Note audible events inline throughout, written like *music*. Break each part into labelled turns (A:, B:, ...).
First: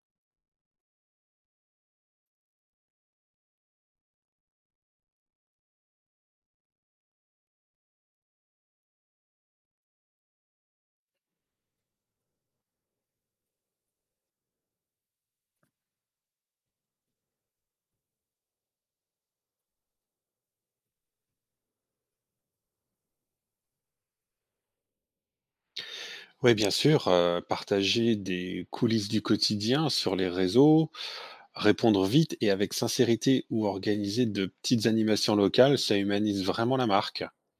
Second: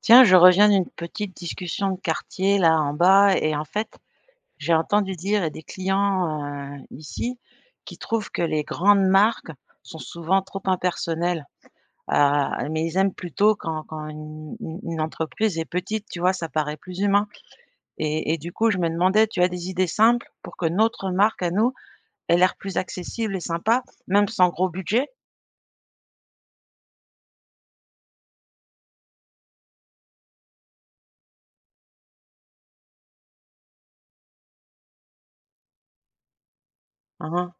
A: Tiens, je reviens d'une petite discussion de quartier là en bas et en fait, j'ai entendu dire et des clients ici qui trouvent que les grandes marques sont souvent trop impersonnelles. Mais ils aiment plutôt quand une entreprise est petite, tu vois, ça paraît plus humain. Et du coup, je me demandais, tu as des idées simples pour que notre marque à nous ait l'air plus accessible et sympa, même sans gros budget?
B: Oui, bien sûr, partager des coulisses du quotidien sur les réseaux, répondre vite et avec sincérité ou organiser de petites animations locales, ça humanise vraiment la marque.
A: Hein.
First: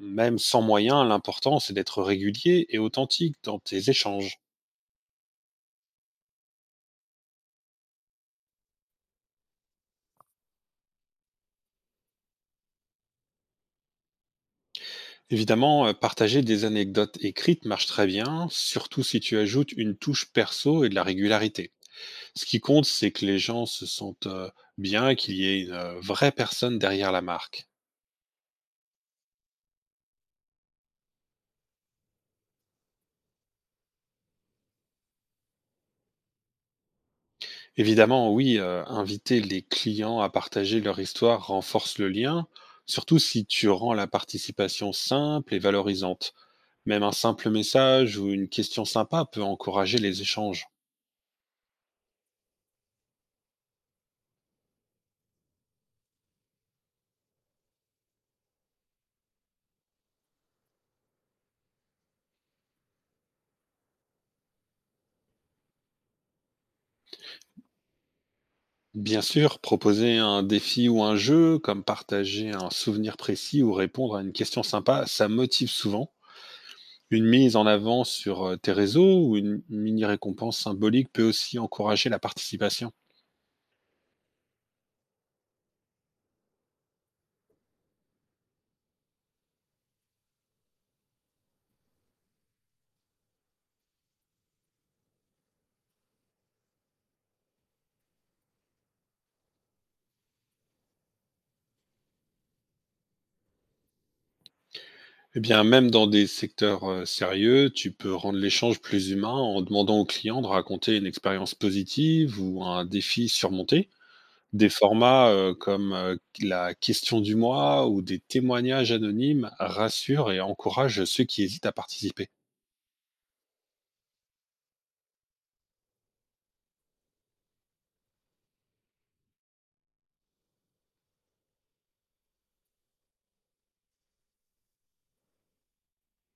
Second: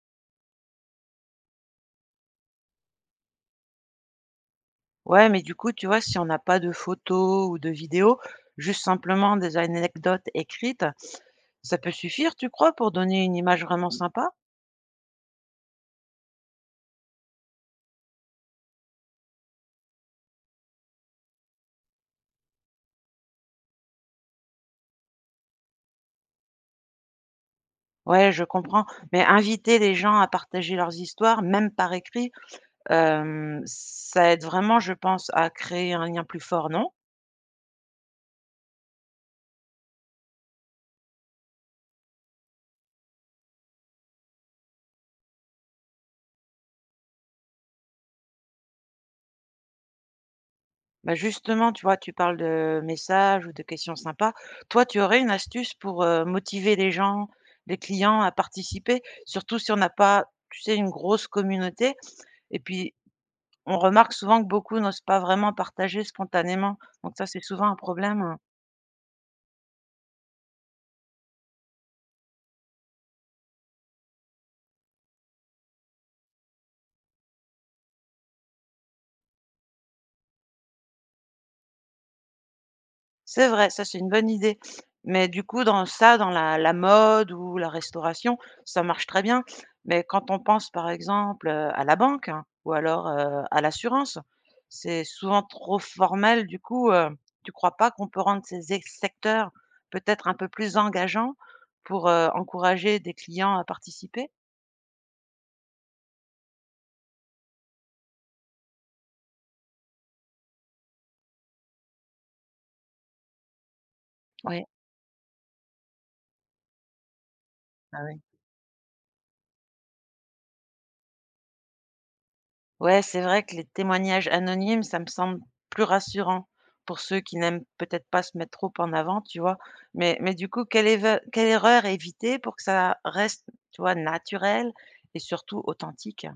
B: Même sans moyens, l'important, c'est d'être régulier et authentique dans tes échanges.
A: Ouais, mais du coup, tu vois, si on n'a pas de photos ou de vidéos, juste simplement des anecdotes écrites, ça peut suffire, tu crois, pour donner une image vraiment sympa?
B: Évidemment, partager des anecdotes écrites marche très bien, surtout si tu ajoutes une touche perso et de la régularité. Ce qui compte, c'est que les gens se sentent bien, qu'il y ait une vraie personne derrière la marque.
A: Ouais, je comprends. Mais inviter les gens à partager leurs histoires, même par écrit, ça aide vraiment, je pense, à créer un lien plus fort, non?
B: Évidemment, oui, inviter les clients à partager leur histoire renforce le lien, surtout si tu rends la participation simple et valorisante. Même un simple message ou une question sympa peut encourager les échanges.
A: Bah justement, tu vois, tu parles de messages ou de questions sympas. Toi, tu aurais une astuce pour motiver les gens, les clients à participer, surtout si on n'a pas, tu sais, une grosse communauté. Et puis, on remarque souvent que beaucoup n'osent pas vraiment partager spontanément, donc ça, c'est souvent un problème, hein.
B: Bien sûr, proposer un défi ou un jeu, comme partager un souvenir précis ou répondre à une question sympa, ça motive souvent. Une mise en avant sur tes réseaux ou une mini récompense symbolique peut aussi encourager la participation.
A: C'est vrai, ça, c'est une bonne idée, mais du coup, dans ça, dans la mode ou la restauration, ça marche très bien, mais quand on pense, par exemple, à la banque hein, ou alors, à l'assurance, c'est souvent trop formel. Du coup, tu crois pas qu'on peut rendre ces ex secteurs peut-être un peu plus engageants pour, encourager des clients à participer?
B: Eh bien, même dans des secteurs sérieux, tu peux rendre l'échange plus humain en demandant au client de raconter une expérience positive ou un défi surmonté.
A: Oui,
B: Des formats comme la question du mois
A: bah,
B: ou des
A: oui.
B: témoignages anonymes rassurent et encouragent ceux qui hésitent à participer.
A: Ouais, c'est vrai que les témoignages anonymes, ça me semble plus rassurant pour ceux qui n'aiment peut-être pas se mettre trop en avant, tu vois? Mais du coup, quelle erreur éviter pour que ça reste, tu vois, naturel et surtout authentique?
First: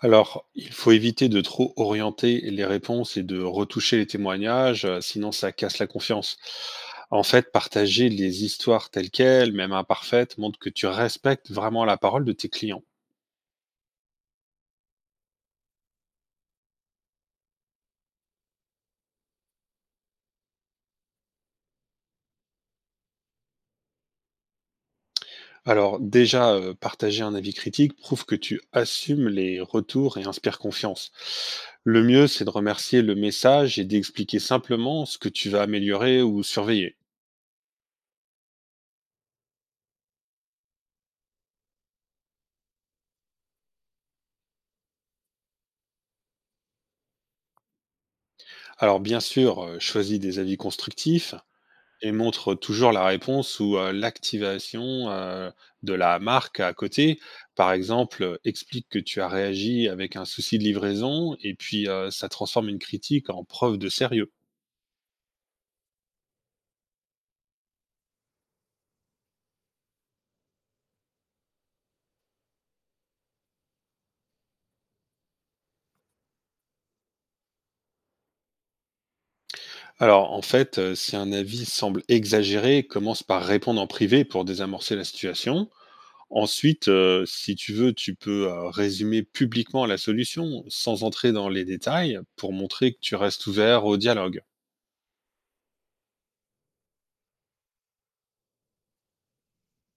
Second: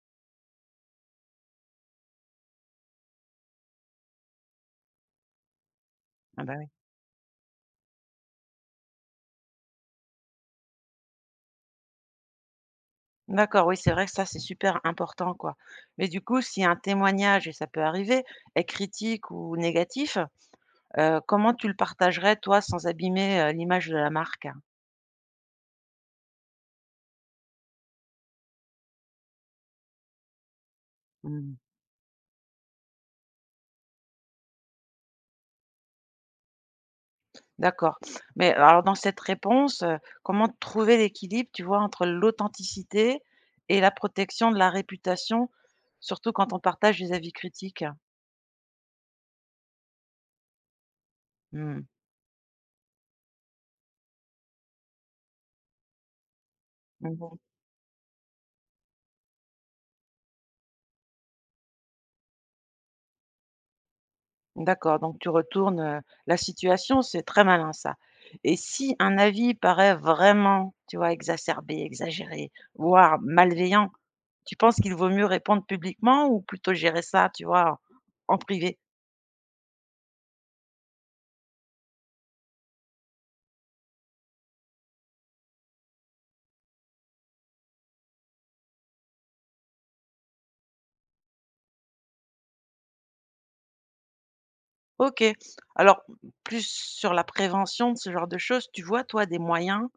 B: Alors, il faut éviter de trop orienter les réponses et de retoucher les témoignages, sinon ça casse la confiance.
A: Ah bah, oui.
B: En fait, partager les histoires telles quelles, même imparfaites, montre que tu respectes vraiment la parole de tes clients.
A: D'accord, oui, c'est vrai que ça, c'est super important, quoi. Mais du coup, si un témoignage, et ça peut arriver, est critique ou négatif, comment tu le partagerais, toi, sans abîmer, l'image de la marque?
B: Alors déjà, partager un avis critique prouve que tu assumes les retours et inspire confiance.
A: Mmh.
B: Le mieux, c'est de remercier le message et d'expliquer simplement ce que tu vas améliorer ou surveiller.
A: D'accord. Mais alors dans cette réponse, comment trouver l'équilibre, tu vois, entre l'authenticité et la protection de la réputation, surtout quand on partage des avis critiques?
B: Alors bien sûr, choisis des avis constructifs
A: Mmh.
B: et montre toujours la réponse ou, l'activation, de la marque à côté.
A: Mmh.
B: Par exemple, explique que tu as réagi avec un souci de livraison et puis, ça transforme une critique en preuve de sérieux.
A: D'accord, donc tu retournes, la situation, c'est très malin ça. Et si un avis paraît vraiment, tu vois, exacerbé, exagéré, voire malveillant, tu penses qu'il vaut mieux répondre publiquement ou plutôt gérer ça, tu vois, en privé?
B: Alors, en fait, si un avis semble exagéré, commence par répondre en privé pour désamorcer la situation. Ensuite, si tu veux, tu peux résumer publiquement la solution sans entrer dans les détails pour montrer que tu restes ouvert au dialogue.
A: OK. Alors, plus sur la prévention de ce genre de choses, tu vois, toi, des moyens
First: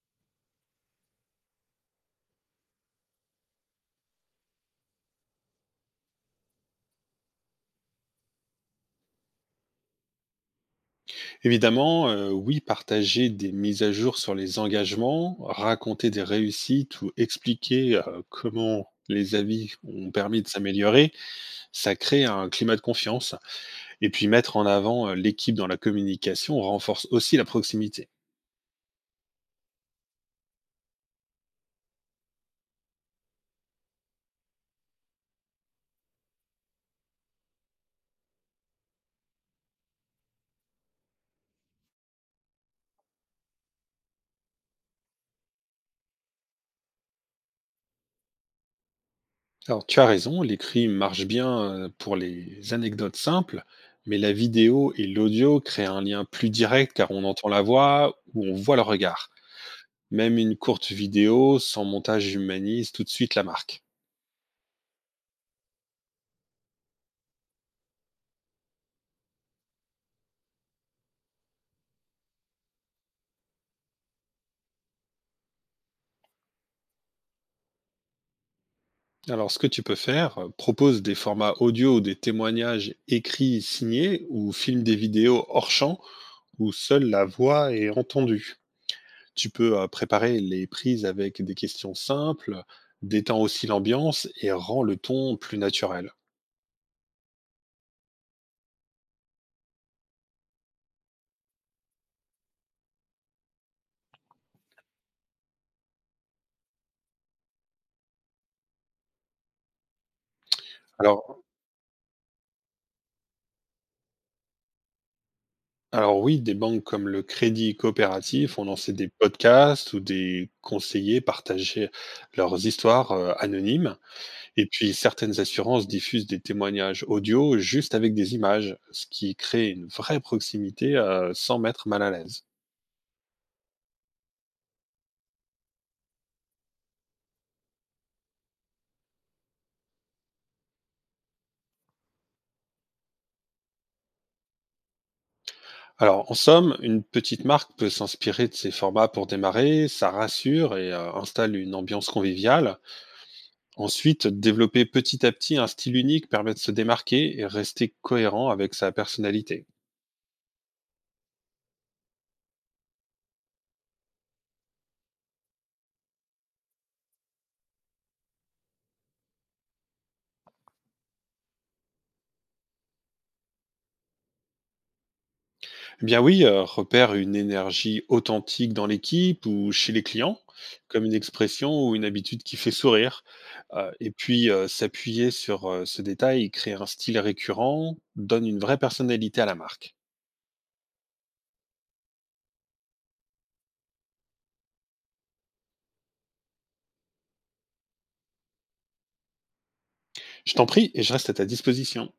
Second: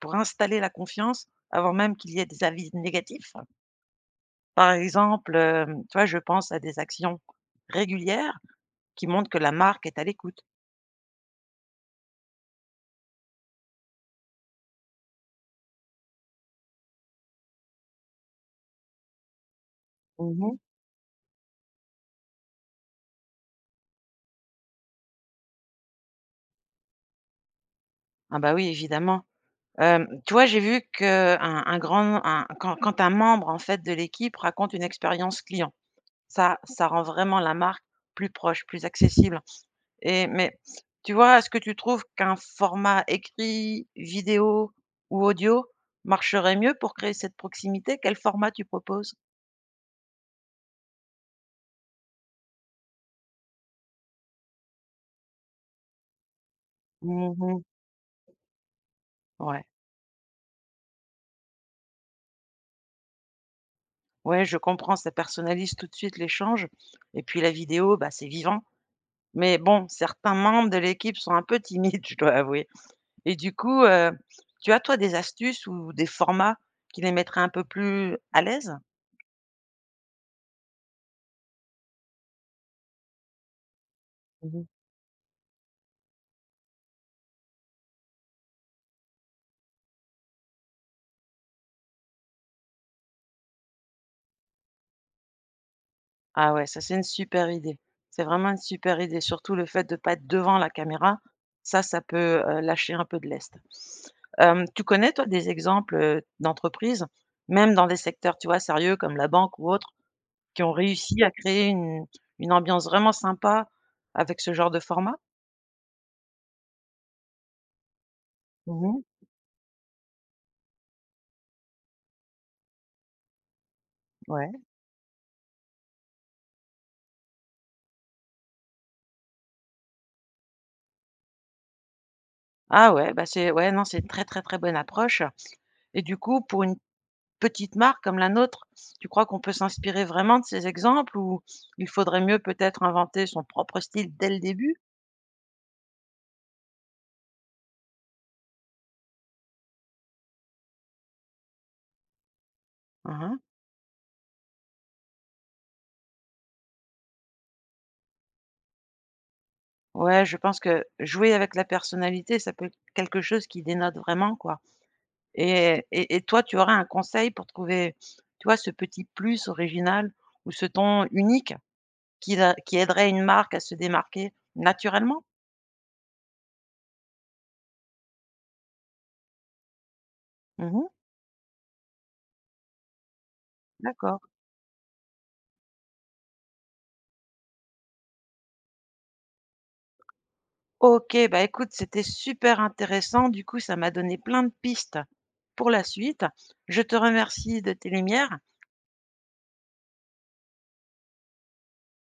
A: pour installer la confiance avant même qu'il y ait des avis négatifs? Par exemple, tu vois, je pense à des actions régulières qui montrent que la marque est à l'écoute.
B: Évidemment, oui, partager des mises à jour sur les engagements, raconter des réussites ou expliquer comment les avis ont permis de
A: Mmh.
B: s'améliorer, ça crée un climat de confiance. Et puis mettre en avant, l'équipe dans la communication renforce aussi la proximité.
A: Ah bah oui, évidemment. Hem, tu vois, j'ai vu qu'un un grand un quand quand un membre, en fait, de l'équipe raconte une expérience client, ça rend vraiment la marque plus proche, plus accessible. Mais tu vois, est-ce que tu trouves qu'un format écrit, vidéo ou audio marcherait mieux pour créer cette proximité? Quel format tu proposes?
B: Alors tu as raison, l'écrit marche bien, pour les anecdotes simples, mais la vidéo et l'audio créent un lien plus direct car on entend la
A: Mmh.
B: voix ou on voit le regard.
A: Ouais.
B: Même une courte vidéo sans montage humanise tout de suite la marque.
A: Ouais, je comprends, ça personnalise tout de suite l'échange et puis la vidéo, bah, c'est vivant. Mais bon, certains membres de l'équipe sont un peu timides, *laughs* je dois avouer. Et du coup, tu as toi des astuces ou des formats qui les mettraient un peu plus à l'aise?
B: Alors ce que tu peux faire, propose des formats audio ou des témoignages écrits signés ou filme des vidéos hors champ où seule la voix est entendue. Tu peux, préparer les prises avec des questions simples, détends aussi l'ambiance et rends le ton plus naturel.
A: Ah ouais, ça c'est une super idée. C'est vraiment une super idée. Surtout le fait de pas être devant la caméra, ça peut, lâcher un peu de lest. Hem, tu connais toi des exemples, d'entreprises, même dans des secteurs, tu vois, sérieux comme la banque ou autre, qui ont réussi à
B: Alors
A: créer une ambiance vraiment sympa avec ce genre de format?
B: alors oui, des banques comme le Crédit Coopératif ont lancé
A: Mmh,
B: des podcasts où des conseillers partageaient leurs histoires, anonymes
A: ouais.
B: et puis certaines assurances diffusent des témoignages audio juste avec des images, ce qui crée une vraie proximité, sans mettre mal à l'aise.
A: Ah ouais, bah, c'est ouais, non, c'est une très, très, très bonne approche et du coup, pour une petite marque comme la nôtre, tu crois qu'on peut s'inspirer vraiment de ces exemples ou il faudrait mieux peut-être inventer son propre style dès le début?
B: Alors, en somme, une petite marque peut s'inspirer de ces formats pour démarrer, ça rassure et installe une ambiance conviviale.
A: Mmh.
B: Ensuite, développer petit à petit un style unique permet de se démarquer et rester cohérent avec sa personnalité.
A: Ouais, je pense que jouer avec la personnalité, ça peut être quelque chose qui dénote vraiment, quoi. Et toi, tu aurais un conseil pour trouver, tu vois, ce petit plus original ou ce ton unique qui aiderait une marque à se démarquer naturellement?
B: Eh bien oui, repère une énergie authentique dans l'équipe ou chez les clients,
A: Mmh.
B: comme une expression ou une habitude qui fait sourire. Et
A: D'accord.
B: puis, s'appuyer sur ce détail et créer un style récurrent donne une vraie personnalité à la marque.
A: OK, bah, écoute, c'était super intéressant. Du coup, ça m'a donné plein de pistes pour la suite. Je te remercie de tes lumières.
B: Je t'en prie et je reste à ta disposition.